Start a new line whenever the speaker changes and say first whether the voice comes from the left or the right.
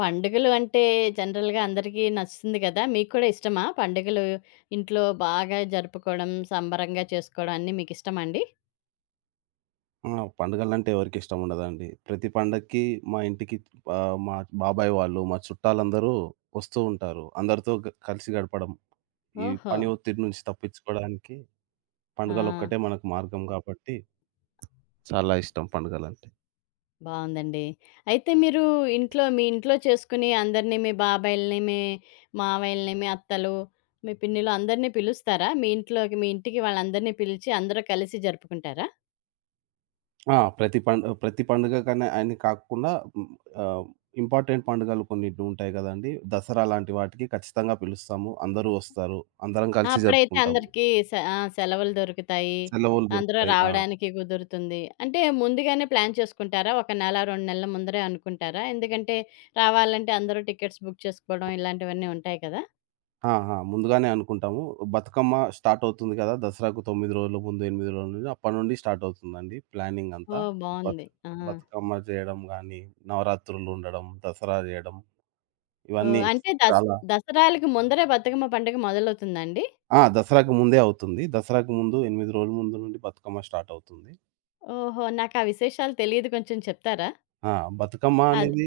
left: పండుగలు అంటే జనరల్‌గా అందరికీ నచ్చుతుంది కదా! మీకు కూడా ఇష్టమా? పండుగలు ఇంట్లో బాగా జరుపుకోవడం, సంబరంగా చేసుకోవడం అన్నీ మీకిష్టమా అండి?
right: ఆ! పండుగలంటే ఎవరికిష్టం ఉండదండి. ప్రతి పండక్కి మా ఇంటికి మా బాబాయ్ వాళ్ళు, మా చుట్టాలందరూ వస్తూ ఉంటారు. అందరితో కలిసి గడపడం, ఈ
left: ఓహో!
right: పని ఒత్తిడి నుంచి తప్పించుకోవడానికి
left: ఆ!
right: పండుగలొక్కటే మనకు మార్గం కాబట్టి చాలా ఇష్టం పండుగలంటే.
left: బావుందండి. అయితే మీరు ఇంట్లో మీ ఇంట్లో చేసుకుని అందరిని మీ బాబాయిల్ని, మీ మావయ్యల్ని, మీ అత్తలు, మీ పిన్నిలు అందరిని పిలుస్తారా? మీ ఇంటికి వాళ్ళందరిని పిలిచి అందరూ కలిసి జరుపుకుంటారా?
right: ఆ! ప్రతి పండుగకనే అని కాకుండా హ్మ్, ఆహ్, ఇంపార్టెంట్ పండుగలు కొన్ని ఉంటాయి గదండీ! దసరా లాంటి వాటికి ఖచ్చితంగా పిలుస్తాము. అందరూ వస్తారు. అందరం
left: ఆ!
right: కలిసి
left: అప్పుడైతే
right: జరుపుకుంటాము.
left: అందరికీ సె ఆ! సెలవులు దొరుకుతాయి.
right: సెలవులు
left: అందరూ
right: దొరుకుతాయి. ఆ!
left: రావడానికి కుదురుతుంది. అంటే ముందుగానే ప్లాన్ చేసుకుంటారా? ఒక నెల, 2 నెలల ముందరే అనుకుంటారా? ఎందుకంటే రావాలంటే అందరూ టికెట్స్ బుక్ చేసుకోవడం ఇలాంటివన్నీ ఉంటాయి కదా!
right: ఆ! ఆ! ముందుగానే అనుకుంటాము. బతుకమ్మ స్టార్ట్ అవుతుంది కదా! దసరాకు 9 రోజుల ముందు, 8 రోజుల ముందు అప్పటినుండి స్టార్ట్ అవుతుందండి ప్లానింగ్ అంతా.
left: ఓహ్!
right: బతు
left: బావుంది. ఆ!
right: బతుకమ్మ చేయడం గానీ, నవరాత్రులు ఉండడం, దసరా చేయడం
left: ఓహ్!
right: ఇవన్నీ
left: అంటే
right: చాలా.
left: దసరాలకి ముందరే బతుకమ్మ పండుగ మొదలవుతుందాండి?
right: ఆ! దసరాకు ముందే అవుతుంది. దసరాకు ముందు 8 రోజుల ముందు నుండి బతుకమ్మ స్టార్ట్ అవుతుంది.
left: ఓహో! నాకా విశేషాలు తెలీదు, కొంచెం చెప్తారా?
right: ఆ! బతుకమ్మ
left: అది.
right: అనేది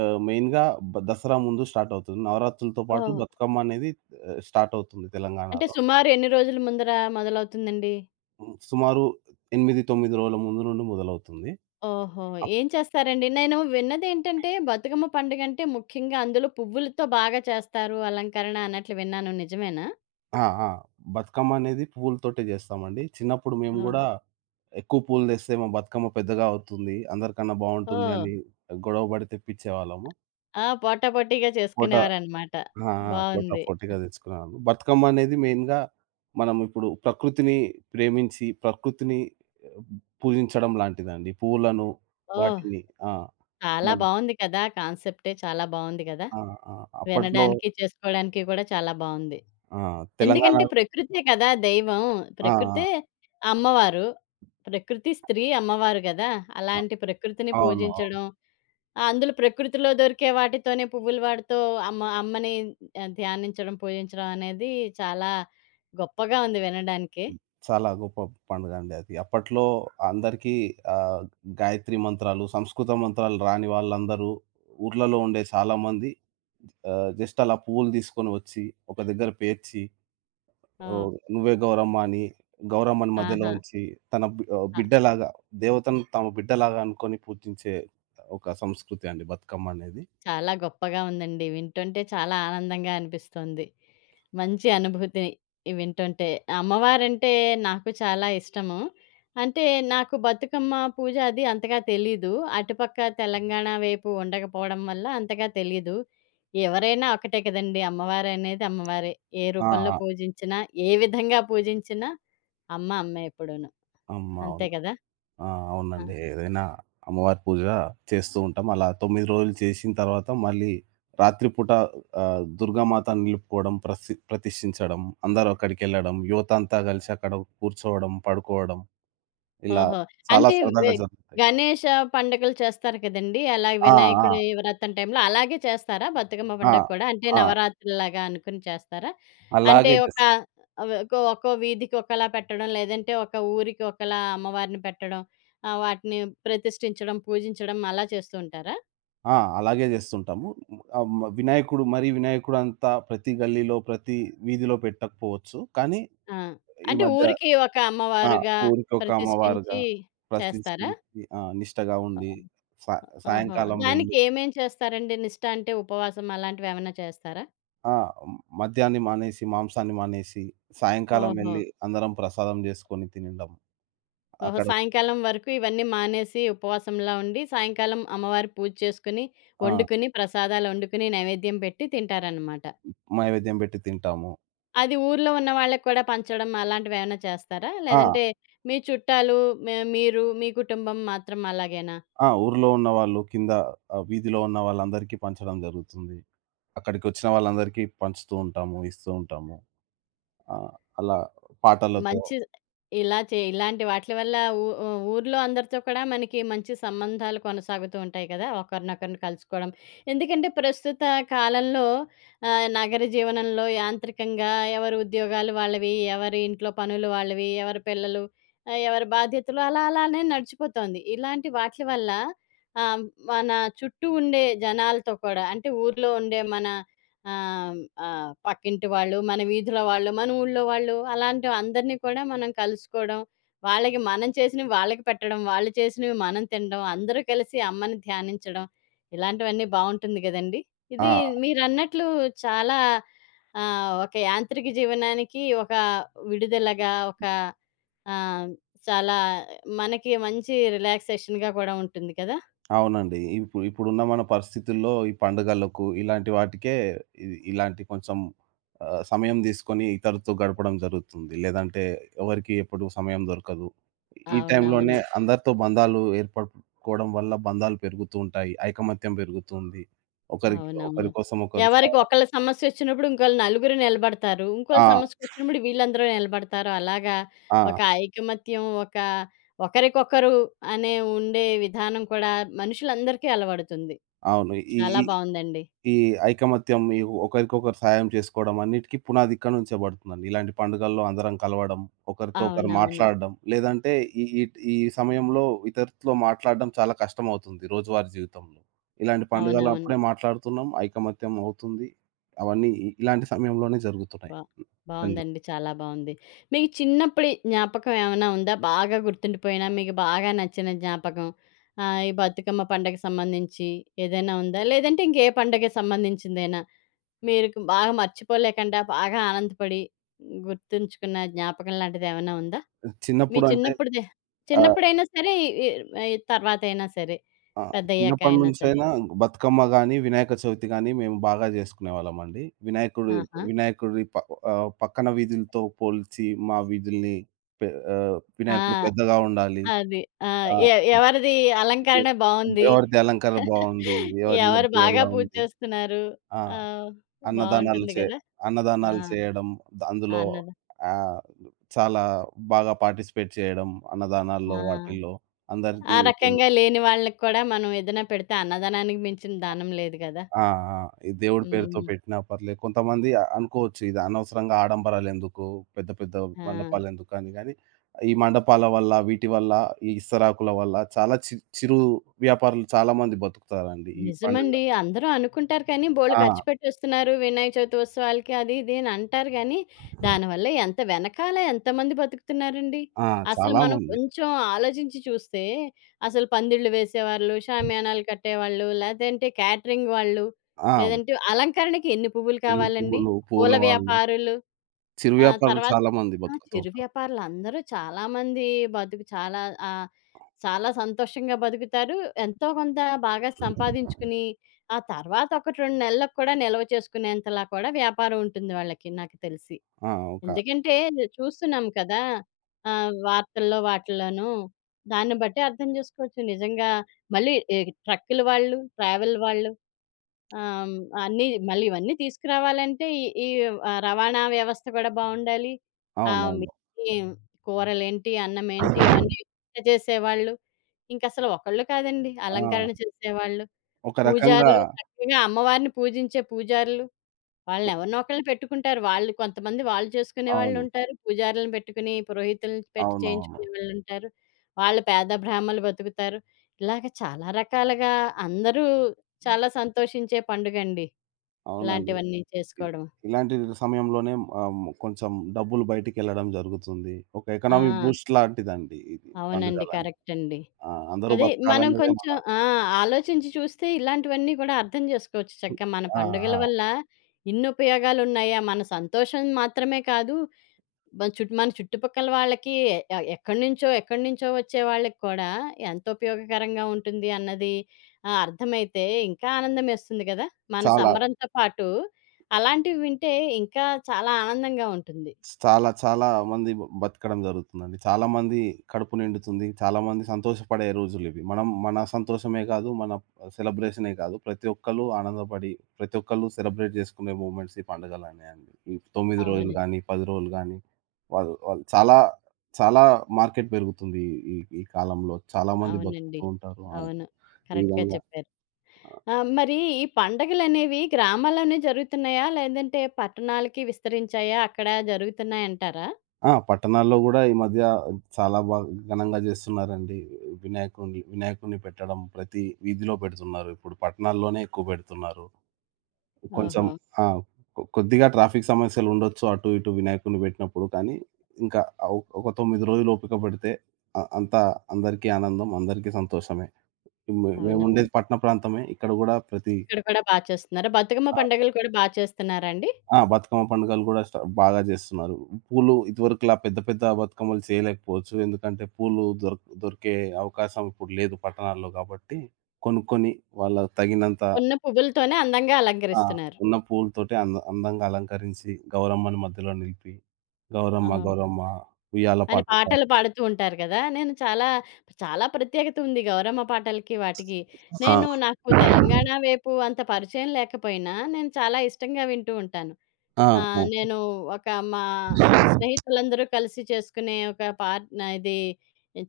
right: మెయిన్‌గా దసరా ముందు స్టార్ట్ అవుతుంది. నవరాత్రులతో పాటు
left: ఓహ్!
right: బతుకమ్మ అనేది స్టార్ట్ అవుతుంది
left: అంటే
right: తెలంగాణలో.
left: సుమారు ఎన్ని రోజుల ముందర మొదలవుతుందండి?
right: సుమారు 8, 9 రోజుల ముందు నుండి మొదలవుతుంది.
left: ఓహో! ఏం చేస్తారండి? నేను విన్నదేంటంటే, బతుకమ్మ పండుగంటే ముఖ్యంగా అందులో పువ్వులతో బాగా చేస్తారు అలంకరణ అన్నట్లు విన్నాను. నిజమేనా?
right: ఆ! ఆ! బతుకమ్మ అనేది పువ్వులతోటే జేస్తామండి. చిన్నప్పుడు మేము
left: ఆ!
right: గూడా ఎక్కువ పూలు తెస్తే మా బతుకమ్మ పెద్దగా అవుతుంది. అందరికన్నా బావుంటుంది
left: ఓహ్!
right: అని గొడవ పడి తెప్పించేవాళ్ళము.
left: ఆ! పోటాపోటీగా
right: పోటా
left: చేసుకునేవారనమాట.
right: ఆ! ఆ! పోటా
left: బావుంది.
right: పోటీగా తెచ్చుకునేవాళ్ళం. బతుకమ్మ అనేది మెయిన్‌గా మనం ఇప్పుడు ప్రకృతిని ప్రేమించి, ప్రకృతిని పూజించడం లాంటిదండి. పువ్వులను
left: ఓహ్!
right: వాటిని. ఆ!
left: చాలా
right: మనం
left: బావుంది కదా! కాన్సెప్టే చాలా బావుంది కదా!
right: ఆ! ఆ! అప్పట్లో
left: వినడానికి, చేసుకోవడానికి కూడా చాలా బావుంది.
right: ఆ!
left: ఎందుకంటే
right: తెలంగాణలో
left: ప్రకృతే కదా దైవం.
right: ఆ!
left: ప్రకృతే
right: ఆ!
left: అమ్మవారు. ప్రకృతి స్త్రీ అమ్మవారు గదా!
right: ఆ!
left: అలాంటి ప్రకృతిని
right: అవును. అవును.
left: పూజించడం. ఆ! అందులో ప్రకృతిలో దొరికే వాటితోనే పువ్వుల వాటితో అమ్మని ధ్యానించడం, పూజించడం అనేది చాలా గొప్పగా ఉంది వినడానికి.
right: చాలా గొప్ప పండుగ అండి అది. అప్పట్లో అందరికీ ఆహ్, గాయత్రి మంత్రాలు, సంస్కృత మంత్రాలు రాని వాళ్ళందరూ ఊర్లలో ఉండే చాలామంది జస్ట్ అలా పువ్వులు తీసుకొని వచ్చి, ఒక దగ్గర పేర్చి,
left: ఓహ్!
right: "నువ్వే గౌరమ్మ" అని గౌరమ్మని మధ్యలో
left: ఆహా!
right: ఉంచి,
left: ఆ!
right: బిడ్డలాగా దేవతను తమ బిడ్డలాగా అనుకొని పూజించే ఒక సంస్కృతి అండి బతుకమ్మ అనేది.
left: చాలా గొప్పగా ఉందండి. వింటుంటే చాలా ఆనందంగా అనిపిస్తుంది. మంచి అనుభూతి ఇవి వింటుంటే. అమ్మవారంటే నాకు చాలా ఇష్టము. అంటే నాకు బతుకమ్మ పూజ అది అంతగా తెలీదు. అటుపక్క తెలంగాణ వైపు ఉండకపోవడం వల్ల అంతగా తెలీదు. ఎవరైనా ఒకటే కదండీ! అమ్మవారనేది అమ్మవారే. ఏ
right: ఆ!
left: రూపంలో
right: ఆ!
left: పూజించినా, ఏ విధంగా పూజించినా అమ్మ అమ్మే ఎప్పుడూను.
right: అమ్మ
left: అంతే
right: అవును.
left: కదా!
right: ఆ!
left: ఆ!
right: అవునండి. ఏదైనా అమ్మవారి పూజ చేస్తూ ఉంటాం. అలా 9 రోజులు చేసిన తర్వాత మళ్ళీ రాత్రి పూట దుర్గామాతను నిలుపుకోవడం, ప్రతిష్ఠించడం, అందరూ అక్కడికెళ్ళడం, యువత అంతా కలిసి అక్కడ కూర్చోవడం, పడుకోవడం ఇలా
left: ఓహో!
right: చాలా
left: అంటే వె
right: సరదాగా జరుగుతాయి.
left: గణేష పండగలు చేస్తారు కదండీ! అలా
right: ఆ! ఆ!
left: వినాయకుడి వ్రతం టైంలో అలాగే చేస్తారా? బతుకమ్మ
right: ఆ!
left: పండగ కూడా అంటే
right: ఆ!
left: నవరాత్రుల్లాగా అనుకుని చేస్తారా? అంటే
right: అలాగే
left: ఒక
right: చేస్
left: ఒక్కో ఒక్కో వీధికి ఒకలా పెట్టడం, లేదంటే ఒక ఊరికి ఒకలా అమ్మవారిని పెట్టడం, వాటిని ప్రతిష్ఠించడం, పూజించడం అలా చేస్తూ ఉంటారా?
right: ఆ! అలాగే చేస్తుంటాము. ఆహ్, మ వినాయకుడు మరి వినాయకుడు అంతా ప్రతి గల్లీలో, ప్రతి వీధిలో పెట్టకపోవచ్చు. కానీ
left: ఆ!
right: ఈ
left: అంటే
right: మధ్య
left: ఊరికి ఒక
right: ఆ!
left: అమ్మవారుగా
right: ఊరికి ఒక అమ్మవారుగా
left: ప్రతిష్ఠించి చేస్తారా?
right: ప్రతిష్ఠించి, ఆ! నిష్టగా ఉండి సా
left: ఓహో!
right: సాయంకాలం
left: దానికి
right: వెళ్ళి
left: ఏమేం చేస్తారండి? నిష్ట అంటే ఉపవాసం అలాంటివేమన్నా చేస్తారా?
right: ఆ! మద్యాన్ని మానేసి, మాంసాన్ని మానేసి సాయంకాలం
left: ఓహో!
right: వెళ్లి అందరం ప్రసాదం చేసుకొని తినడం.
left: ఓహో!
right: అక్కడ
left: సాయంకాలం వరకు ఇవన్నీ మానేసి ఉపవాసంలా ఉండి, సాయంకాలం అమ్మవారి పూజ చేసుకొని,
right: ఆ!
left: వండుకొని, ప్రసాదాలొండుకొని, నైవేద్యం పెట్టి తింటారనమాట.
right: నైవేద్యం పెట్టి తింటాము.
left: అది ఊర్లో ఉన్న వాళ్ళకి కూడా పంచడం అలాంటివేమైనా చేస్తారా?
right: ఆ!
left: లేదంటే మీ చుట్టాలు, మీరు, మీ కుటుంబం మాత్రం అలాగేనా?
right: ఆ! ఊర్లో ఉన్నవాళ్ళు కింద, వీధిలో ఉన్న వాళ్ళందరికీ పంచడం జరుగుతుంది. అక్కడికొచ్చిన వాళ్ళందరికీ పంచుతూ ఉంటాము, ఇస్తూ ఉంటాము. ఆ! అలా పాటలతో.
left: మంచి. ఇలాంటి వాట్లి వల్ల ఊర్లో అందరితో కూడా మనకి మంచి సంబంధాలు కొనసాగుతూ ఉంటాయి కదా! ఒకరినొకరిని కలుసుకోవడం. ఎందుకంటే ప్రస్తుత కాలంలో నగర జీవనంలో యాంత్రికంగా ఎవరి ఉద్యోగాలు వాళ్ళవి, ఎవరి ఇంట్లో పనులు వాళ్ళవి, ఎవరి పిల్లలు, ఎవరి బాధ్యతలు అలా అలానే నడిచిపోతోంది. ఇలాంటి వాట్లి వల్ల ఆహ్, మన చుట్టూ ఉండే జనాలతో కూడా అంటే ఊర్లో ఉండే మన ఆహ్, ఆహ్, పక్కింటి వాళ్ళు, మన వీధిలో వాళ్ళు, మన ఊళ్ళో వాళ్ళు అలాంటి అందరిని కూడా మనం కలుసుకోవడం, వాళ్ళకి మనం చేసినవి వాళ్ళకి పెట్టడం, వాళ్ళు చేసినవి మనం తినడం, అందరూ కలిసి అమ్మని ధ్యానించడం ఇలాంటివన్నీ బావుంటుంది గదండీ!
right: ఆ!
left: ఇది మీరన్నట్లు చాలా ఒక యాంత్రిక జీవనానికి ఒక విడుదలగా, ఒక ఆహ్, చాలా మనకి మంచి రిలాక్సేషన్‌గా కూడా ఉంటుంది కదా!
right: అవునండి. ఇప్పుడున్న మన పరిస్థితుల్లో ఈ పండుగలకు ఇలాంటి వాటికే ఇ ఇలాంటి కొంచెం, సమయం తీసుకొని ఇతరులతో గడపడం జరుగుతుంది. లేదంటే ఎవరికీ ఎప్పుడు సమయం దొరకదు. ఈ టైంలోనే
left: అవునవును.
right: అందరితో బంధాలు ఏర్పడుకోవడం వల్ల బంధాలు పెరుగుతూ ఉంటాయి. ఐకమత్యం పెరుగుతుంది. ఒకరికి
left: అవునవును.
right: ఒకరి కోసం ఒకరు
left: ఎవరికి
right: సహనం.
left: ఒకళ్ళ సమస్యొచ్చినప్పుడు ఇంకోళ్ళు నలుగురు నిలబడతారు. ఇంకోళ్ళ
right: ఆ!
left: సమస్యకొచ్చినప్పుడు వీళ్ళందరూ నిలబడతారు. అలాగా ఒక
right: ఆ!
left: ఐకమత్యం, ఒక ఒకరికొకరు అనే ఉండే విధానం కూడా మనుషులందరికీ అలవడుతుంది.
right: అవును. ఈ
left: చాలా
right: ఈ
left: బావుందండి.
right: ఈ ఐకమత్యం, ఈ ఒకరికొకరు సహాయం చేసుకోవడం అన్నిటికి పునాది ఇక్కడ నుంచే పడుతుందండి. ఇలాంటి పండుగల్లో అందరం కలవడం, ఒకరితో ఒకరు
left: అవునవును.
right: మాట్లాడడం, లేదంటే ఈ ఈ ఈ సమయంలో ఇతరులతో మాట్లాడడం చాలా కష్టమవుతుంది రోజువారీ జీవితంలో. ఇలాంటి
left: అవునవును.
right: పండుగలప్పుడే మాట్లాడుతున్నాం, ఐకమత్యం అవుతుంది. అవన్నీ ఇలాంటి సమయంలోనే జరుగుతున్నాయి.
left: బా బావుందండి. చాలా బావుంది. మీకు చిన్నప్పుడి జ్ఞాపకం ఏమైనా ఉందా? బాగా గుర్తుండిపోయిన, మీకు బాగా నచ్చిన జ్ఞాపకం? ఈ బతుకమ్మ పండగకి సంబంధించి ఏదైనా ఉందా? లేదంటే ఇంకే పండగకి సంబంధించిందేనా? మీరుకు బాగా మర్చిపోలేకండా, బాగా ఆనందపడి, గుర్తుంచుకున్న జ్ఞాపకం లాంటిదేమన్నా ఉందా? మీ
right: చిన్నప్పుడంటే
left: చిన్నప్పుడుదే.
right: ఆ!
left: చిన్నప్పుడైనా సరే, ఈ ఈ తర్వాతైనా సరే,
right: ఆ!
left: పెద్దయ్యాక
right: చిన్నప్పటి
left: అయినా సరే.
right: నుంచైనా బతుకమ్మ గాని, వినాయక చవితి గాని మేము బాగా జేసుకునేవాళ్ళమండి. వినాయకుడు
left: ఆహా!
right: వినాయకుడి ప ఆహ్, పక్కన వీధులతో పోల్చి మా వీధుల్ని, పె వినాయకుడు
left: ఆ!
right: పెద్దగా ఉండాలి.
left: అది. ఆ!
right: ఆ!
left: ఎ
right: ఆ!
left: ఎవరిది
right: ఎ
left: అలంకరణ బావుంది?
right: ఎవరిది అలంకరణ బావుంది? ఎవరి
left: ఎవరు
right: లడ్డు
left: బాగా
right: ఎలా
left: పూజ
right: ఉంది?
left: చేస్తున్నారు?
right: ఆ!
left: ఆహ్,
right: అన్నదానాలు
left: బావుంటుంది
right: చే
left: గదా! ఆ!
right: అన్నదానాలు చేయడం. అందులో
left: అన్నద
right: ఆహ్, చాలా బాగా పార్టిసిపేట్ చేయడం అన్నదానాల్లో
left: ఆ!
right: వాటిల్లో
left: ఆ
right: అందరికీ.
left: రకంగా లేని వాళ్ళకి కూడా మనం ఏదైనా పెడితే అన్నదానానికి మించిన దానం లేదు గదా!
right: ఆ! ఆ! ఈ దేవుడి పేరుతో
left: హ్మ్.
right: పెట్టినా పర్లేదు. కొంతమంది అనుకోవచ్చు ఇది అనవసరంగా ఆడంబరాలెందుకు, పెద్ద పెద్ద
left: ఆ!
right: మండపాలెందుకు అని గాని, ఈ మండపాల వల్ల, వీటి వల్ల, ఈ ఇస్తరాకుల వల్ల చాలా చిరు వ్యాపారులు చాలా మంది బతుకుతారండి ఈ పండుగ.
left: నిజమండి. అందరూ అనుకుంటారు కానీ, బోలెడు
right: ఆ!
left: ఖర్చు పెట్టేస్తున్నారు వినాయక చవితి ఉత్సవాలకి, అది, ఇది అని అంటారు గానీ, దానివల్ల ఎంత వెనకాల ఎంతమంది బతుకుతున్నారండి?
right: ఆ!
left: అసలు
right: చాలా
left: మనం
right: మంది.
left: కొంచెం ఆలోచించి చూస్తే, అసలు పందిళ్ళు వేసేవాళ్ళు, షామియానాలు కట్టేవాళ్ళు, లేదంటే క్యాటరింగ్ వాళ్ళు,
right: ఆ!
left: లేదంటే అలంకరణకి ఎన్ని పువ్వులు
right: పెళ్లి
left: కావాలండి?
right: పువ్వులు, పూల
left: పూల
right: వాళ్ళు,
left: వ్యాపారులు.
right: చిరు
left: ఆ!
right: వ్యాపారులు
left: తర్వాత
right: చాలా మంది
left: ఆ!
right: బతుకుతూ
left: చిరు
right: ఉంటారు.
left: వ్యాపారులు అందరూ, చాలామంది చాలా ఆహ్, చాలా సంతోషంగా బతుకుతారు. ఎంతో కొంత బాగా సంపాదించుకుని, ఆ తర్వాత ఒకటి 2 నెలలకు కూడా నిల్వ చేసుకునేంతలా కూడా వ్యాపారం ఉంటుంది వాళ్ళకి నాకు తెలిసి.
right: ఆ! ఒక
left: ఎందుకంటే చూస్తున్నాం కదా! వార్తల్లో వాటిల్లోనూ. దాన్ని బట్టి అర్థం చేసుకోవచ్చు నిజంగా. మళ్ళీ ట్రక్కుల వాళ్ళు, ట్రావెల్ వాళ్ళు, ఆహ్, అన్నీ మళ్ళీ ఇవన్నీ తీసుకురావాలంటే ఈ ఈ రవాణా వ్యవస్థ కూడా బావుండాలి. ఆహ్,
right: అవునవును.
left: ఈ కూరలేంటి, అన్నమేంటి అవన్నీ వంట చేసేవాళ్ళు. ఇంకసలు ఒకళ్ళు కాదండి అలంకరణ
right: ఆ!
left: చేసేవాళ్ళు.
right: ఒక రకంగా
left: పూజారులు, చక్కగా అమ్మవారిని పూజించే పూజారులు. వాళ్ళని ఎవరినో ఒకళ్ళని పెట్టుకుంటారు. వాళ్ళు కొంతమంది వాళ్ళు చేసుకునే
right: అవును.
left: వాళ్ళుంటారు. పూజారులను పెట్టుకుని, పురోహితుల్ని పెట్టి
right: అవునవును.
left: చేయించుకునే వాళ్ళుంటారు. వాళ్ళు పేద బ్రాహ్మలు బతుకుతారు. ఇలాగ చాలా రకాలుగా అందరూ చాలా సంతోషించే పండుగండి.
right: అవునండి.
left: ఇలాంటివన్నీ
right: ఇ
left: చేసుకోవడం.
right: ఇలాంటి సమయంలోనే కొంచెం డబ్బులు బయటికెళ్ళడం జరుగుతుంది. ఒక ఎకనామిక్
left: ఆ!
right: బూస్ట్ లాంటిదండి ఇది
left: అవునండి.
right: పండుగలని.
left: కరెక్ట్ అండి.
right: ఆ! అందరూ
left: అదే మనం
right: బతకాలనేదే మన.
left: కొంచెం ఆ! ఆలోచించి చూస్తే ఇలాంటివన్నీ కూడా అర్థం చేసుకోవచ్చు చక్కగా. మన
right: ఆ!
left: పండుగల
right: ఆ!
left: వల్ల ఇన్ని ఉపయోగాలున్నాయా? మన సంతోషం మాత్రమే కాదు, మన చుట్టుపక్కల వాళ్ళకి, ఎక్కడి నుంచో, ఎక్కడి నుంచో వచ్చే వాళ్ళకి కూడా ఎంత ఉపయోగకరంగా ఉంటుంది అన్నది అర్థమైతే ఇంకా ఆనందమేస్తుంది కదా! మన
right: చాలా.
left: సంబరంతో పాటు అలాంటివి వింటే ఇంకా చాలా ఆనందంగా ఉంటుంది.
right: చాలా చాలా మంది బతకడం జరుగుతుందండి. చాలామంది కడుపు నిండుతుంది. చాలామంది సంతోషపడే రోజులివి. మనం మన సంతోషమే కాదు, మన సెలబ్రేషనే కాదు. ప్రతి ఒక్కళ్ళు ఆనందపడి, ప్రతి ఒక్కళ్ళు సెలబ్రేట్ చేసుకునే మూమెంట్స్ ఈ పండుగలనే అండి. ఈ 9 రోజులు
left: అవును.
right: గానీ, 10 రోజులు గానీ, వాళ్ళు వాళ్ళు చాలా చాలా మార్కెట్ పెరుగుతుంది ఈ ఈ ఈ కాలంలో. చాలామంది
left: అవునండి.
right: బతుకుతూ ఉంటారు. ఆ!
left: అవును.
right: ఈ
left: కరెక్ట్‌గా
right: విధంగా.
left: చెప్పారు. ఆ! మరి ఈ పండగలనేవి గ్రామాల్లోనే జరుగుతున్నాయా? లేదంటే పట్టణాలకి విస్తరించాయా? అక్కడ జరుగుతున్నాయంటారా?
right: ఆ! పట్టణాల్లో గూడా ఈ మధ్య చాలా ఘనంగా జేస్తున్నారండి. వినాయకుడిని వినాయకుడిని పెట్టడం ప్రతి వీధిలో పెడుతున్నారు. ఇప్పుడు పట్టణాల్లోనే ఎక్కువ పెడుతున్నారు. కొంచెం
left: ఓహో!
right: ఆ! కొద్దిగా ట్రాఫిక్ సమస్యలుండొచ్చు అటు ఇటు వినాయకుడిని పెట్టినప్పుడు. కానీ ఇంకా ఒక 9 రోజులు ఓపిక పడితే అంతా అందరికీ ఆనందం, అందరికీ సంతోషమే.
left: అవునవును.
right: మేముండేది పట్టణ ప్రాంతమే. ఇక్కడ గూడా ప్రతి.
left: ఇక్కడ కూడా బా చేస్తున్నారా? బతుకమ్మ
right: ఆ!
left: పండుగలు కూడా బా చేస్తున్నారా అండి?
right: ఆ! బతుకమ్మ పండుగలు గూడా బాగా జేస్తున్నారు. పూలు ఇదివరకులా పెద్ద పెద్ద బతుకమ్మలు చేయలేకపోవచ్చు. ఎందుకంటే పూలు దొరికే అవకాశం ఇప్పుడు లేదు పట్టణాల్లో గాబట్టి, కొనుక్కొని వాళ్ళకి తగినంత.
left: ఉన్న పువ్వులతోనే అందంగా
right: ఆ!
left: అలంకరిస్తున్నారు.
right: ఉన్న పూలతోటి అందంగా అలంకరించి, గౌరమ్మని మధ్యలో నిలిపి, గౌరమ్మ
left: ఆ!
right: గౌరమ్మ ఉయ్యాల
left: అని
right: పాట పాడుతూ.
left: పాటలు పాడుతూ ఉంటారు కదా! నేను చాలా, చాలా ప్రత్యేకత ఉంది గౌరమ్మ పాటలకి వాటికి. నేను
right: ఆ!
left: నాకు తెలంగాణ వైపు అంత పరిచయం లేకపోయినా, నేను చాలా ఇష్టంగా వింటూ ఉంటాను.
right: ఆ!
left: ఆ!
right: హ్మ్.
left: నేను ఒక మా స్నేహితులందరూ కలిసి చేసుకునే ఒక పార్ ఇది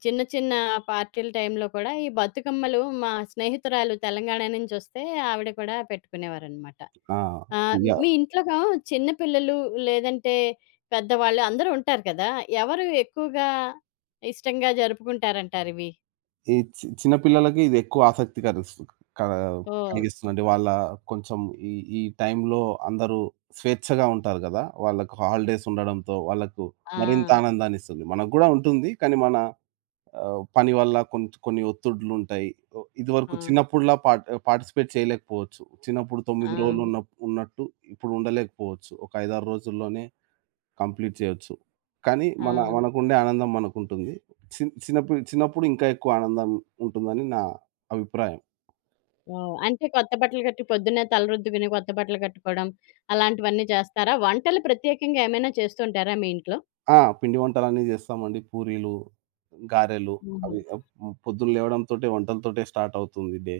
left: చిన్న చిన్న పార్టీల టైంలో కూడా ఈ బతుకమ్మలు, మా స్నేహితురాలు తెలంగాణ నుంచొస్తే ఆవిడ కూడా పెట్టుకునేవారనమాట.
right: ఆ! ఇగ
left: మీ ఇంట్లోగా చిన్న పిల్లలు, లేదంటే పెద్దవాళ్ళు అందరూ ఉంటారు కదా! ఎవరు ఎక్కువగా ఇష్టంగా జరుపుకుంటారంటారివి?
right: ఈ చిన్న పిల్లలకి ఇది ఎక్కువ ఆసక్తి క
left: ఓహ్!
right: కలిగిస్తుందండి. వాళ్ళ కొంచెం ఈ ఈ టైంలో అందరూ స్వేచ్ఛగా ఉంటారు గదా! వాళ్ళకు హాలిడేస్ ఉండడంతో వాళ్ళకు
left: ఆ!
right: మరింత ఆనందాన్నిస్తుంది. మనకు గూడా ఉంటుంది. కానీ మన, పని వల్ల కొన్ని ఒత్తిడులుంటాయి. ఓ
left: ఆ!
right: ఇదివరకు చిన్నప్పుడులా పార్టిసిపేట్ చేయలేకపోవచ్చు. చిన్నప్పుడు
left: ఆ!
right: 9 రోజులు ఉన్నట్టు ఇప్పుడు ఉండలేకపోవచ్చు. ఒక 5, 6 రోజుల్లోనే కంప్లీట్ చేయొచ్చు. కానీ
left: ఆ!
right: మనకుండే ఆనందం మనకుంటుంది. చిన్నప్పుడు చిన్నప్పుడు ఇంకా ఎక్కువ ఆనందం ఉంటుందని నా అభిప్రాయం.
left: ఓహ్! అంటే కొత్త బట్టలు కట్టి, పొద్దున్నే తలరుద్దుకుని కొత్త బట్టలు కట్టుకోవడం అలాంటివన్నీ చేస్తారా? వంటలు ప్రత్యేకంగా ఏమైనా చేస్తుంటారా మీ ఇంట్లో?
right: ఆ! పిండి వంటలన్నీ చేస్తామండి. పూరీలు, గారెలు
left: హుహు.
right: అవి, పొద్దున లేవడంతోటే వంటలతోటే స్టార్ట్ అవుతుంది డే.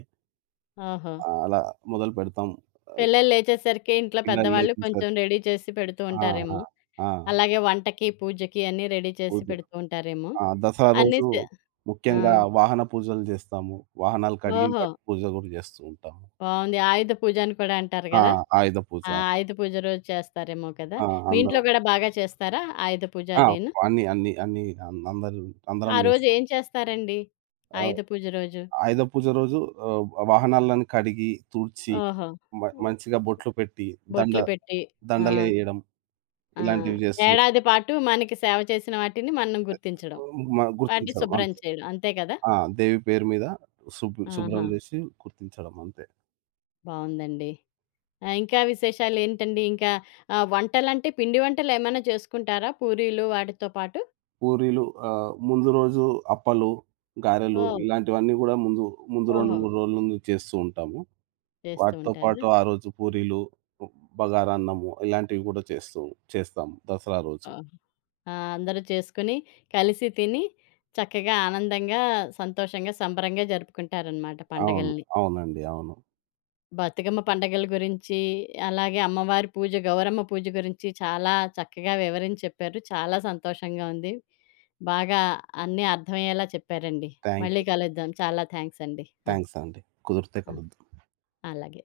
left: ఓహో!
right: అలా మొదలు పెడతాం. ఆహ్,
left: పిల్లలు లేచేసరికి ఇంట్లో
right: పిల్లలు
left: పెద్దవాళ్ళు కొంచెం
right: లేచేసరికి.
left: రెడీ చేసి పెడుతూ
right: ఆ!
left: ఉంటారేమో.
right: ఆ! ఆ!
left: అలాగే వంటకి, పూజకి అన్నీ రెడీ చేసి
right: పూజ.
left: పెడుతూ ఉంటారేమో.
right: ఆ! దసరా
left: అన్నీ
right: రోజు
left: చే ఆ!
right: ముఖ్యంగా వాహన పూజలు చేస్తాము. వాహనాలు కడిగి
left: ఓహో!
right: వాటి పూజ కూడా చేస్తూ ఉంటాము.
left: బావుంది. ఆయుధ పూజ అని కూడా అంటారు
right: ఆ!
left: కదా!
right: ఆయుధ పూజ.
left: ఆ! ఆయుధ పూజ రోజు చేస్తారేమో కదా!
right: ఆ!
left: మీ
right: అందరం.
left: ఇంట్లో కూడా బాగా చేస్తారా? ఆయుధ పూజ
right: ఆ!
left: అదీను.
right: అన్నీ, అన్నీ, అన్నీ అం అందరూ
left: ఆ
right: అందరం
left: రోజు
right: చేస్తాం.
left: ఏం చేస్తారండి?
right: ఆహ్,
left: ఆయుధ పూజ రోజు?
right: ఆయుధ పూజ రోజు ఆహ్, వాహనాలను కడిగి, తుడిచి,
left: ఓహో!
right: మంచిగా బొట్లు పెట్టి, దండ
left: బొట్లు పెట్టి. ఆ!
right: దండలేయడం
left: ఆ!
right: ఇలాంటివి చేస్తూ
left: ఏడాది పాటు మనకి సేవ చేసిన వాటిని మనం గుర్తించడం. వాటిని
right: గుర్తించడం
left: శుభ్రం
right: అంతే.
left: చేయడం. అంతే కదా!
right: ఆ! దేవి పేరు మీద
left: ఆహా!
right: శుభ్రం చేసి గుర్తించడం అంతే.
left: బావుందండి. ఆ! ఇంకా విశేషాలేంటండి? ఇంకా వంటలంటే పిండి వంటలేమైనా చేసుకుంటారా? పూరీలు వాటితో పాటు?
right: పూరీలు, ముందు రోజు అప్పలు, గారెలు
left: ఓహ్!
right: ఇలాంటివన్నీ గూడా ముందు, ముందు 2,
left: ఓహో!
right: 3 రోజుల ముందు చేస్తూ ఉంటాము.
left: చేస్తూ
right: వాటితో
left: ఉంటారా?
right: పాటు ఆ రోజు పూరీలు, బగారా అన్నము ఇలాంటివి గూడా చేస్తూ చేస్తాం దసరా రోజు.
left: ఓహ్! ఆ! అందరూ చేసుకొని, కలిసి తిని, చక్కగా ఆనందంగా, సంతోషంగా, సంబరంగా జరుపుకుంటారనమాట
right: అవును.
left: పండగలని.
right: అవునండి. అవును.
left: బతుకమ్మ పండగల గురించి, అలాగే అమ్మవారి పూజ, గౌరమ్మ పూజ గురించి చాలా చక్కగా వివరించి చెప్పారు. చాలా సంతోషంగా ఉంది. బాగా అన్నీ అర్థమయ్యేలా చెప్పారండి. మళ్ళీ
right: థాంక్యూ.
left: కలుద్దాం. చాలా థ్యాంక్స్ అండి. ఆ!
right: థాంక్స్ అండి. కుదిరితే
left: ఆ!
right: కలుద్దాం.
left: అలాగే.